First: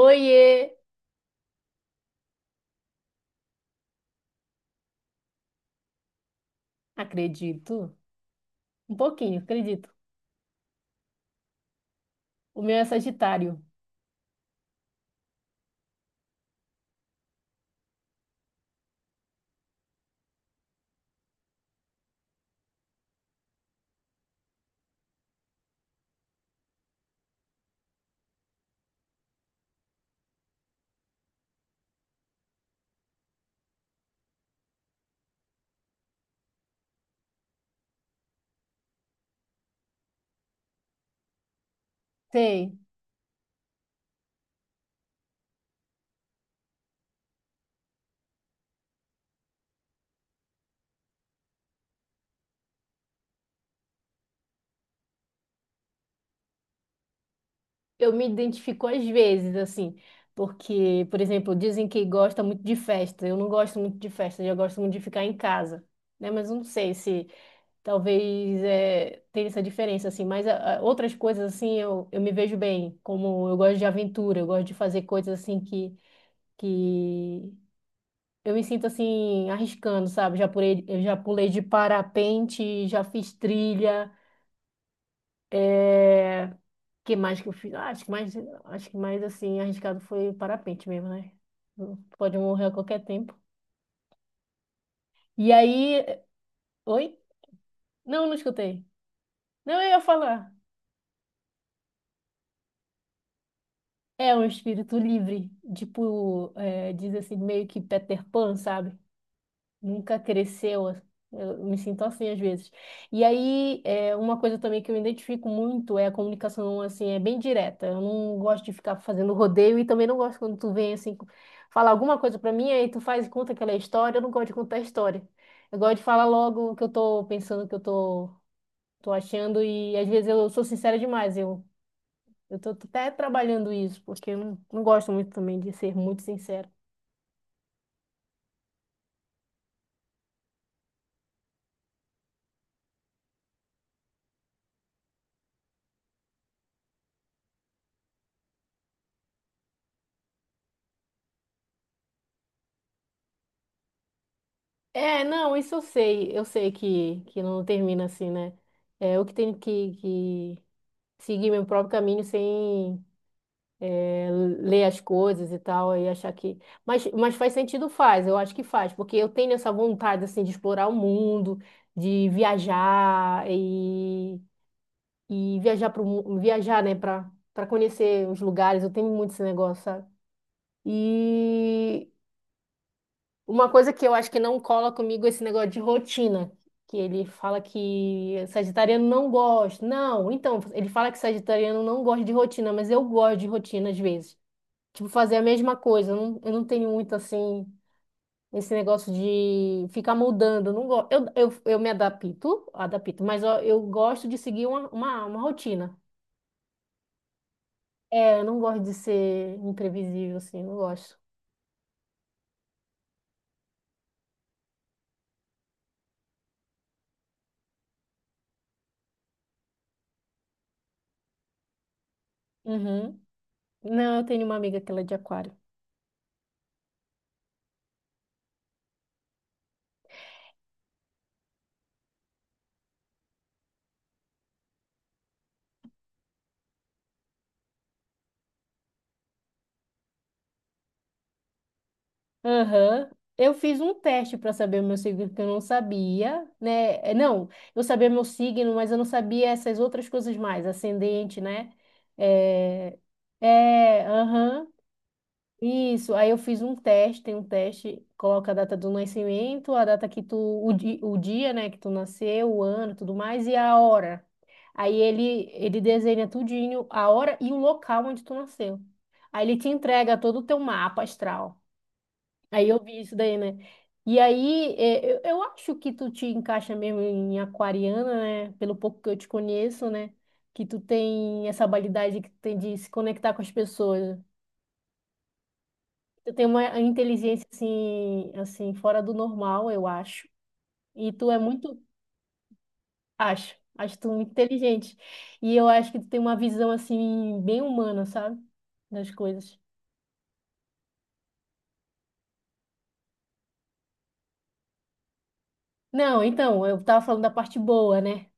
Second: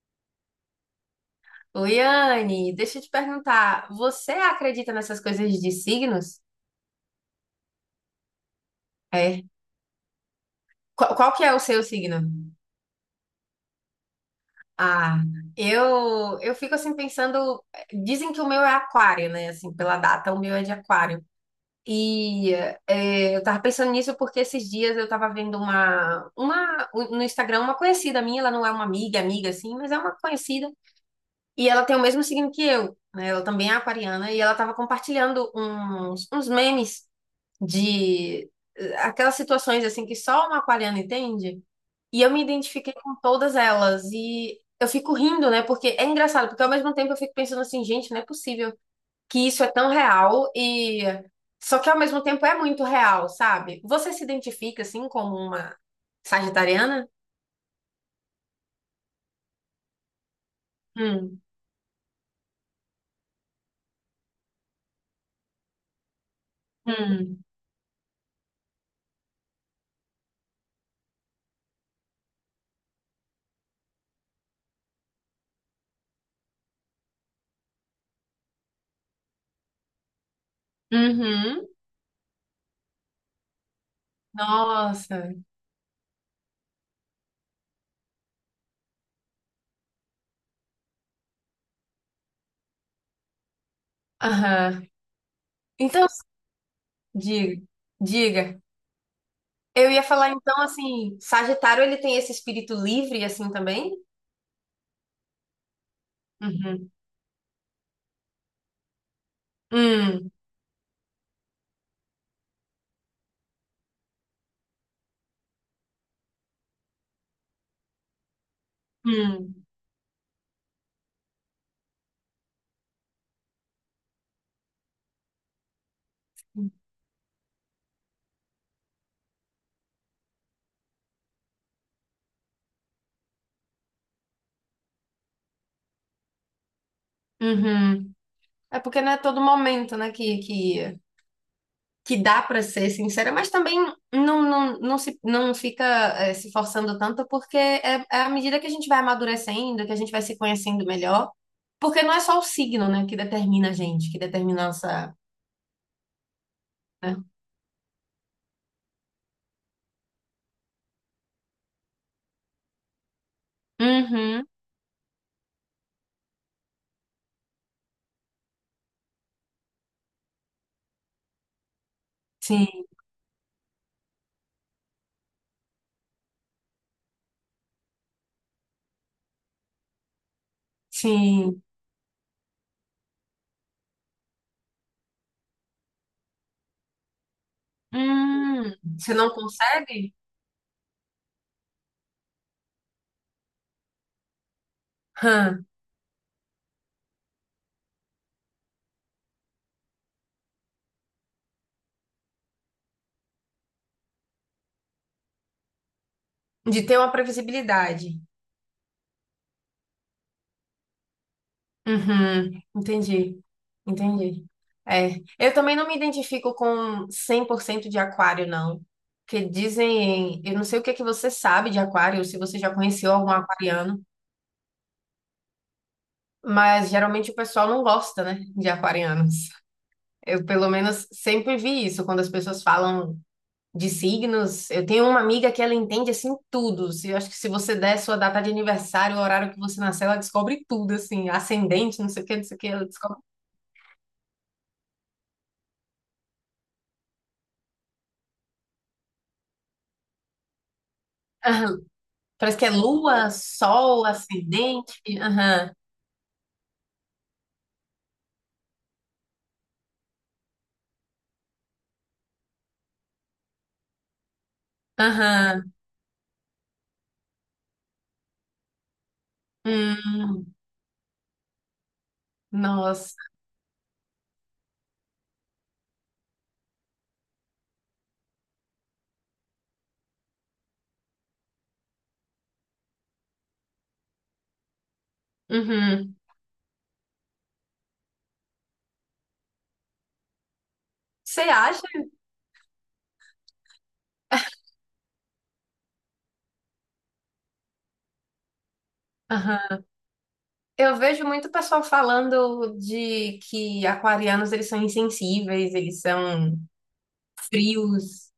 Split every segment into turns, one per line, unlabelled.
Oiê!
Oi, Anne, deixa eu te perguntar, você acredita nessas coisas de signos?
Acredito. Um pouquinho,
É.
acredito.
Qual que é o seu signo?
O meu é Sagitário.
Ah, eu fico assim pensando, dizem que o meu é aquário, né? Assim, pela data, o meu é de aquário. E é, eu tava pensando nisso porque esses dias eu tava vendo uma no Instagram, uma conhecida minha, ela não é uma amiga, amiga assim, mas é uma conhecida. E ela tem o mesmo signo que eu, né? Ela também é aquariana e ela tava compartilhando uns memes. De aquelas situações assim que só uma aquariana entende. E eu me
Sei.
identifiquei com todas elas e eu fico rindo, né? Porque é engraçado, porque ao mesmo tempo eu fico pensando assim, gente, não é possível que isso é tão real e só que ao mesmo tempo é muito real, sabe? Você se identifica assim como uma sagitariana?
Eu me identifico às vezes, assim, porque, por
Hum.
exemplo, dizem que gosta muito de festa. Eu não gosto muito de festa, eu gosto muito de ficar em casa, né? Mas eu não sei se
Hum.
talvez tenha essa diferença, assim. Mas outras coisas, assim, eu me vejo bem. Como eu gosto de aventura, eu gosto de fazer coisas, assim, que Eu me sinto assim, arriscando, sabe? Eu já pulei de
Uhum.
parapente, já fiz trilha.
Nossa.
É... Que mais que eu fiz? Ah, acho que mais assim, arriscado foi parapente mesmo, né? Pode morrer a qualquer tempo.
Aham.
E aí.
Então,
Oi?
diga,
Não, não
diga.
escutei. Não, eu
Eu
ia
ia falar
falar.
então assim, Sagitário ele tem esse espírito livre assim também?
É um espírito livre, tipo,
Uhum.
é, diz assim, meio que Peter Pan, sabe? Nunca
Hum,
cresceu. Eu me sinto assim às vezes. E aí, é, uma coisa também que eu identifico muito é a comunicação, assim, é bem direta. Eu não gosto de ficar fazendo
hum,
rodeio e também não gosto quando tu vem, assim, falar alguma coisa pra mim, aí tu faz e conta aquela história. Eu não gosto de contar história. Eu gosto de falar logo o que eu tô pensando, o que eu tô achando, e às vezes eu sou sincera demais. Eu tô até trabalhando isso, porque eu não gosto muito também de ser muito sincera.
uhum. É porque não é todo momento, né, que dá pra ser sincera, mas também não se não fica se forçando tanto porque é, é à medida que a gente vai amadurecendo, que a gente vai se conhecendo melhor, porque não é só o signo, né, que determina a gente, que determina a nossa,
É, não, isso eu sei
né?
que não termina assim, né? É, eu que tenho que seguir meu próprio caminho sem é,
Uhum.
ler as coisas e tal, e achar que. Mas faz sentido, faz, eu acho que faz, porque eu tenho essa vontade, assim, de explorar o mundo, de
Sim,
viajar e viajar para viajar, né, para conhecer os lugares, eu tenho muito esse negócio, sabe?
sim.
E uma coisa que eu acho que não cola comigo é esse negócio de rotina, que ele fala que
Hum.
sagitariano
Você
não
não
gosta.
consegue?
Não, então, ele fala que sagitariano não gosta de rotina, mas eu gosto de rotina às vezes. Tipo, fazer a
Hã.
mesma coisa. Eu não tenho muito assim, esse negócio de ficar mudando. Eu não gosto. Eu me adapto, mas ó, eu gosto de seguir uma rotina.
De ter uma previsibilidade.
É, eu não gosto de ser imprevisível, assim, eu não gosto.
Uhum, entendi, entendi. É, eu também não me identifico com 100% de aquário, não. Que dizem, eu não sei o que é que você sabe de aquário, se você já conheceu
Uhum.
algum aquariano,
Não, eu tenho uma amiga que ela é de aquário.
mas geralmente o pessoal não gosta, né, de aquarianos. Eu, pelo menos, sempre vi isso quando as pessoas falam de signos. Eu tenho uma amiga que ela entende assim tudo. Se- eu acho que se você der sua data de aniversário, o horário que você nasceu, ela descobre tudo, assim, ascendente, não sei o que, não sei o que, ela
Aham.
descobre.
Eu fiz um teste para saber o meu signo, que eu não sabia, né? É, não, eu sabia meu signo, mas eu não sabia essas outras coisas mais, ascendente, né?
Aham. Parece que é
É,
lua, sol,
aham.
ascendente. Aham.
Isso, aí eu fiz um teste, tem um teste, coloca a data do nascimento, a data que tu, o dia, né, que tu nasceu, o ano, tudo mais, e a hora. Aí
Aham.
ele desenha tudinho, a hora e o local onde tu nasceu. Aí ele te entrega todo o
Hum,
teu mapa astral. Aí eu vi isso
nossa.
daí, né? E aí, é, eu acho que tu te encaixa mesmo em aquariana, né? Pelo pouco que eu te conheço, né? Que tu tem essa habilidade que tu tem de se conectar com as pessoas.
Uhum.
Tu tem uma inteligência assim, fora do normal, eu acho. E tu é
Você
muito,
acha?
acho, acho tu muito inteligente. E eu acho que tu tem uma visão assim bem humana, sabe? Das coisas.
Aham. Eu vejo muito pessoal falando de que aquarianos eles são insensíveis, eles
Não,
são
então, eu tava falando da parte boa, né?
frios.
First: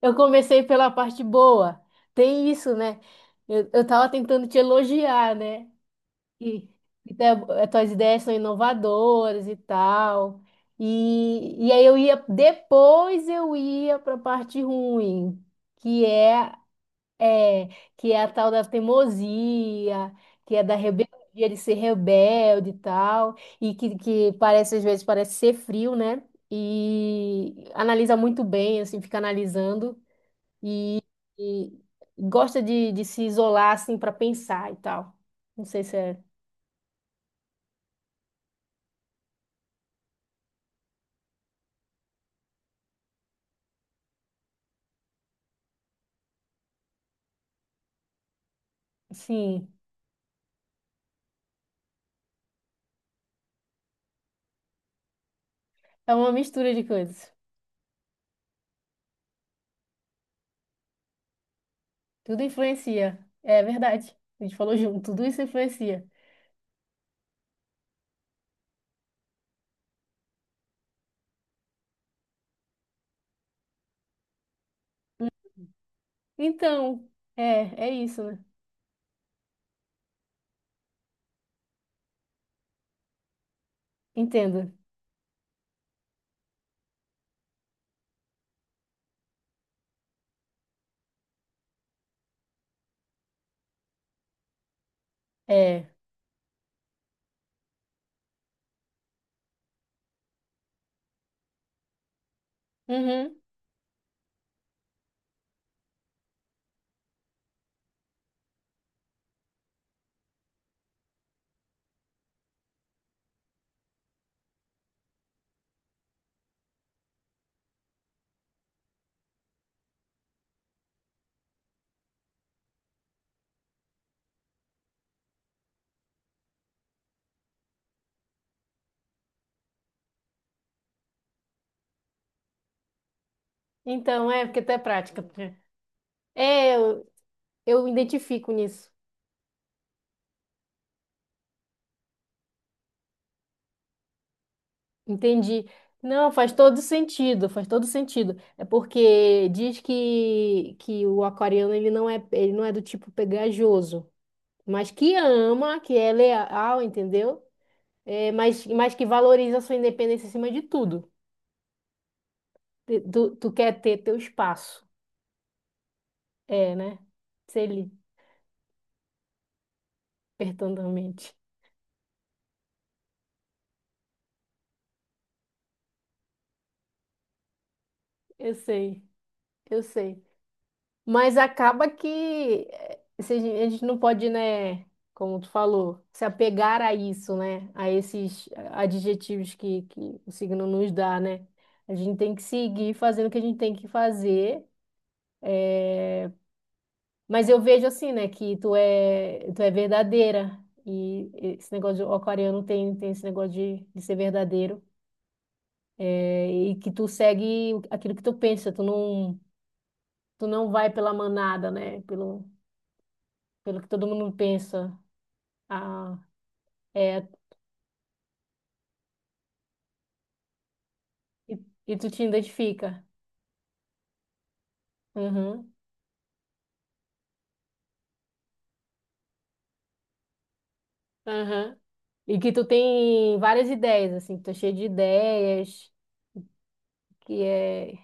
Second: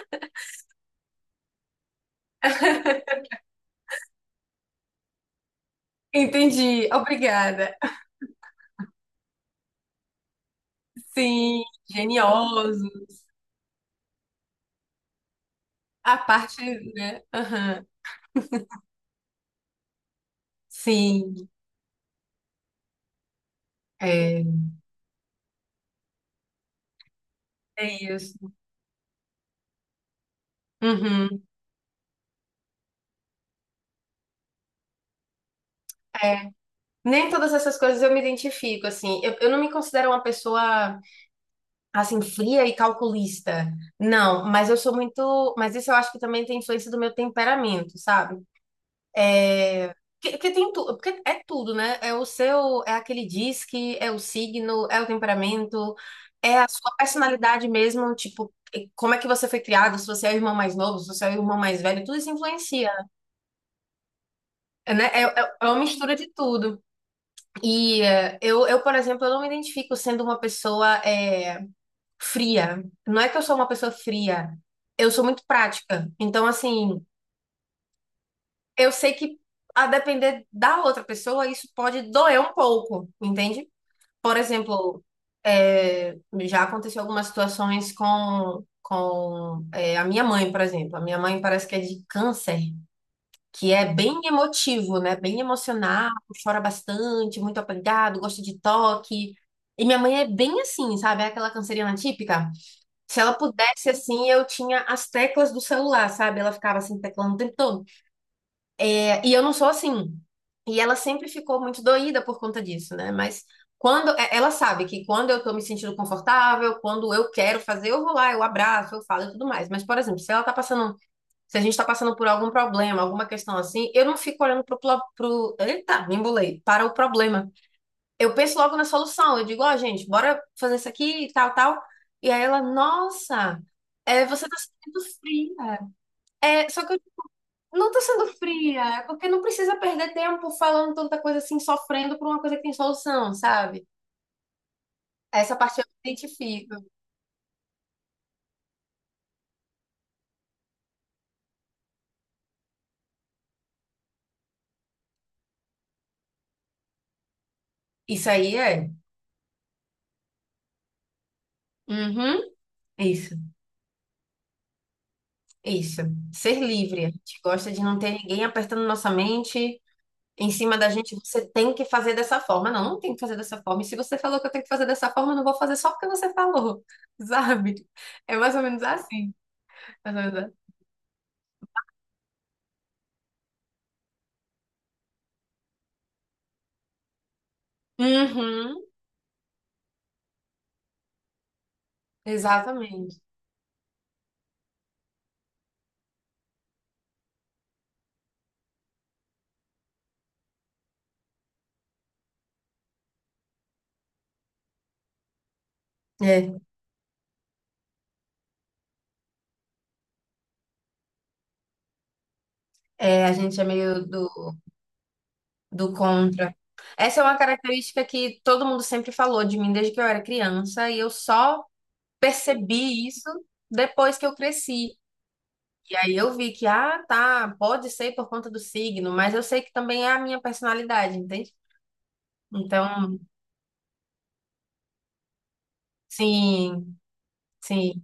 Eu comecei pela parte boa. Tem isso, né? Eu tava tentando te elogiar, né? E,
Entendi.
e tá-
Obrigada.
tuas ideias são inovadoras e tal.
Sim,
E aí
geniosos.
depois eu ia para a parte ruim, que
A parte, né?
é,
Aham.
que é a tal da teimosia, que é da
Sim,
rebeldia, de ser rebelde e tal, e que
é,
parece, às vezes, parece ser frio, né? E
é
analisa muito
isso.
bem, assim, fica analisando
Uhum,
e gosta de se isolar assim para pensar e tal. Não sei se é.
é. Nem todas essas coisas eu me identifico, assim. Eu não me considero uma pessoa, assim, fria e calculista. Não, mas eu sou muito. Mas isso eu acho que também tem influência do meu temperamento, sabe?
Sim,
É. Que tem tu, porque é tudo, né? É o seu, é aquele disque, é o signo, é o temperamento,
é uma
é a
mistura de
sua
coisas.
personalidade mesmo, tipo, e como é que você foi criado, se você é o irmão mais novo, se você é o irmão mais velho, tudo isso
Tudo
influencia,
influencia. É verdade. A gente falou junto,
né? É,
tudo isso
é- é uma
influencia.
mistura de tudo. E por exemplo, eu não me identifico sendo uma pessoa fria. Não é que eu sou uma pessoa fria, eu sou muito prática. Então, assim,
Então, é, é isso, né?
eu sei que a depender da outra pessoa, isso pode doer um pouco, entende? Por
Entendo.
exemplo, é, já aconteceu algumas situações com é, a minha mãe, por exemplo. A minha mãe parece que é de câncer, que é bem emotivo, né? Bem
É.
emocional, chora bastante, muito apegado, gosta de toque. E minha mãe é bem assim, sabe? É aquela canceriana típica. Se ela
Uhum.
pudesse, assim, eu tinha as teclas do celular, sabe? Ela ficava assim, teclando o tempo todo. É, e eu não sou assim. E ela sempre ficou muito doída por conta disso, né? Mas quando é, ela sabe que quando eu tô me sentindo confortável, quando eu quero fazer, eu vou lá, eu abraço, eu falo e tudo mais. Mas, por exemplo, se ela tá passando, se a gente tá passando por algum problema, alguma questão assim, eu não fico olhando eita, me embolei, para o problema. Eu penso logo na solução. Eu digo, ó, gente, bora fazer isso aqui e tal, tal. E aí ela, nossa, é,
Então, é,
você tá
porque até é
sentindo
prática.
fria. É,
É,
só que
eu
não
me
tô sendo
identifico nisso.
fria, é porque não precisa perder tempo falando tanta coisa assim, sofrendo por uma coisa que tem solução, sabe? Essa
Entendi.
parte eu me
Não, faz
identifico.
todo sentido, faz todo sentido. É porque diz que o aquariano ele não é do tipo pegajoso, mas que ama, que é leal, entendeu?
Isso
É,
aí é.
mas que valoriza a sua independência acima de tudo.
Uhum.
Tu
Isso,
tu quer ter teu espaço.
isso. Ser
É, né?
livre. A gente
Sei
gosta de
lhe,
não ter ninguém apertando nossa mente em cima da gente.
perdonamente.
Você tem que fazer dessa forma. Não, não tem que fazer dessa forma. E se você falou que eu tenho que fazer dessa forma, eu não vou fazer só porque você falou, sabe? É
Eu
mais ou menos
sei,
assim.
eu
Mais
sei.
ou menos assim.
Mas acaba que eh, se a gente não pode, né? Como tu falou, se apegar a isso, né? A esses
Uhum.
adjetivos que o signo nos dá, né? A gente tem que seguir
Exatamente.
fazendo o que a gente tem que fazer. Mas eu vejo assim, né, que tu é verdadeira. E esse negócio de o aquariano tem esse negócio de ser verdadeiro. É,
É,
e que tu segue aquilo que tu pensa. Tu não vai pela manada, né?
é, a gente é
Pelo que todo
meio do
mundo pensa.
do
Ah,
contra. Essa é
é,
uma característica que todo mundo sempre falou de mim desde que eu era criança, e eu
e,
só
e tu te identifica.
percebi isso depois que eu cresci.
Uhum,
E aí eu vi que, ah, tá, pode ser por conta do signo, mas eu sei que também é a minha personalidade, entende?
uhum. E que tu
Então,
tem várias ideias, assim. Que tu é cheio de ideias.
sim,
Que
sim,
é...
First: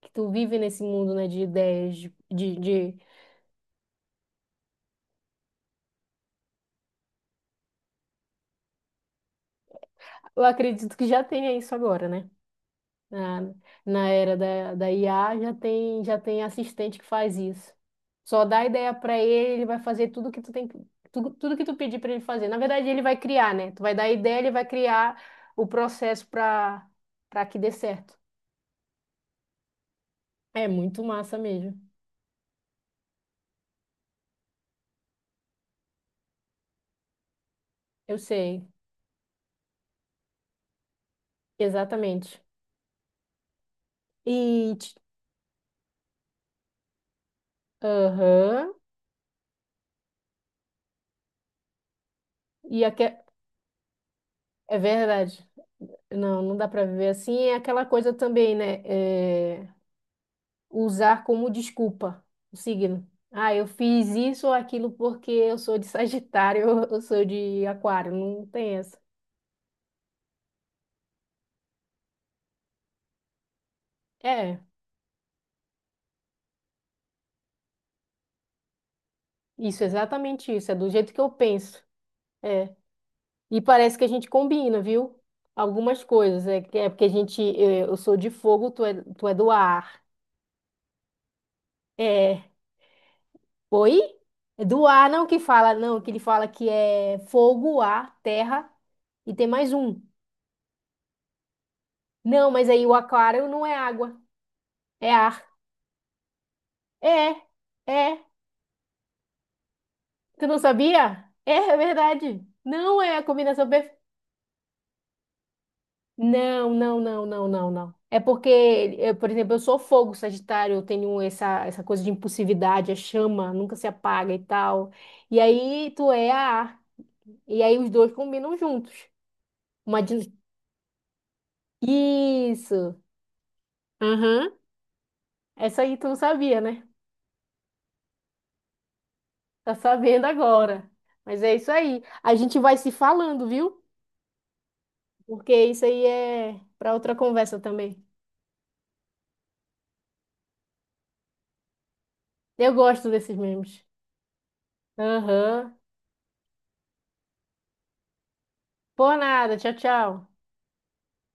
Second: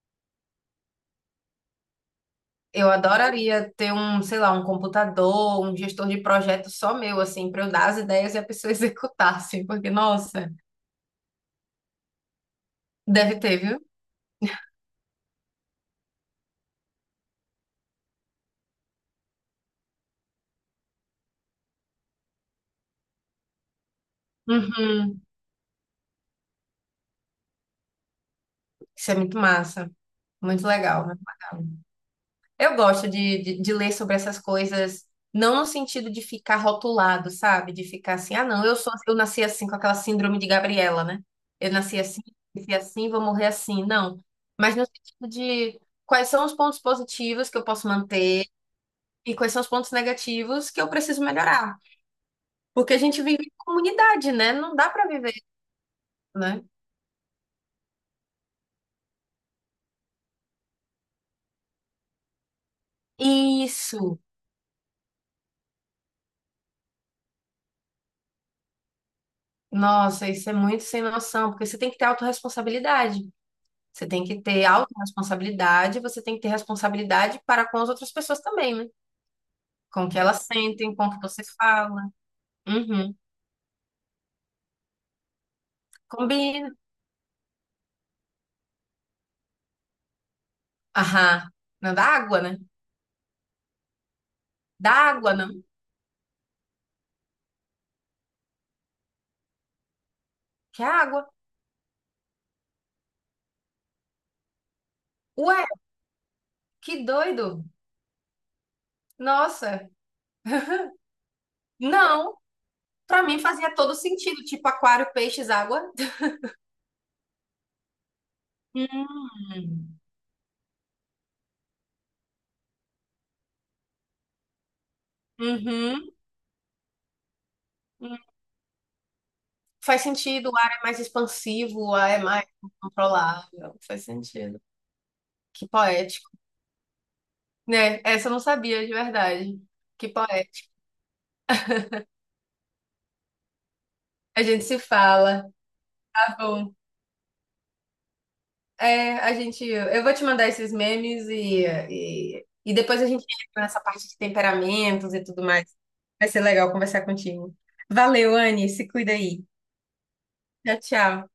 Que tu vive nesse mundo, né, de ideias,
eu
de
adoraria ter um, sei lá, um computador, um gestor de projeto só meu, assim, para eu dar as ideias e a pessoa executar, assim, porque,
Eu
nossa,
acredito que já tenha isso agora, né?
deve
Na,
ter, viu?
na era da IA já tem assistente que faz isso. Só dá ideia para ele, ele vai fazer tudo que tu tem, tudo, tudo que tu pedir para ele fazer. Na verdade, ele vai criar, né? Tu vai dar a ideia, ele vai
Uhum.
criar o processo para que dê certo.
Isso é muito massa,
É
muito
muito
legal, né?
massa mesmo.
Eu gosto de ler sobre essas coisas, não no sentido de ficar rotulado, sabe? De ficar
Eu
assim, ah, não,
sei,
eu sou, assim, eu nasci assim com aquela síndrome de Gabriela, né? Eu
exatamente.
nasci assim, vou morrer assim. Não. Mas
E
no
ti-
sentido de quais são os pontos positivos que eu posso manter
aham.
e quais são os pontos negativos que eu preciso melhorar.
E
Porque a
aque-
gente vive em comunidade, né? Não
é
dá pra viver,
verdade. Não, não
né?
dá para viver assim. É aquela coisa também, né? É, usar como desculpa o signo. Ah, eu fiz
Isso.
isso ou aquilo porque eu sou de Sagitário, eu sou de Aquário. Não tem essa.
Nossa, isso é muito sem noção, porque você tem que ter autorresponsabilidade. Você tem que
É,
ter autorresponsabilidade, você tem que ter responsabilidade para com as outras pessoas também, né?
isso,
Com o que elas
exatamente isso. É do
sentem, com o
jeito que
que
eu
você
penso.
fala.
É.
Uhum.
E parece que a gente combina, viu? Algumas coisas. É,
Combina.
que- é porque a gente, é, eu sou de fogo, tu é do ar.
Aham. Não dá água,
É.
né?
Oi? É do
Dá
ar, não
água,
que
não.
fala, não, que ele fala que é fogo, ar, terra e tem mais um.
Que água?
Não, mas aí o aquário não é água, é ar.
Ué, que
É,
doido.
é.
Nossa.
Tu não sabia? É, é
Não.
verdade. Não é
Para
a
mim
combinação
fazia todo
perfeita.
sentido, tipo aquário, peixes, água.
Não, não, não, não, não, não. É porque, eu, por exemplo, eu sou
Hum.
fogo, Sagitário, eu tenho essa coisa de impulsividade, a chama nunca se apaga e tal. E aí tu
Uhum.
é a ar. E aí os dois
Hum.
combinam juntos. Uma
Faz
din-
sentido, o ar é mais expansivo, o ar é mais
Isso.
controlável. Faz
Aham.
sentido. Que
Essa aí tu não
poético.
sabia, né?
Né? Essa eu não sabia de verdade.
Tá
Que
sabendo
poético.
agora. Mas é isso aí. A gente vai se falando, viu?
A gente se fala.
Porque isso aí
Tá
é
bom.
para outra conversa também.
É, a gente. Eu vou te mandar esses memes
Eu
e depois a
gosto
gente
desses
entra nessa
memes.
parte de temperamentos e tudo mais.
Aham.
Vai ser legal conversar contigo. Valeu, Anne. Se cuida
Por
aí.
nada. Tchau, tchau.
Tchau, tchau.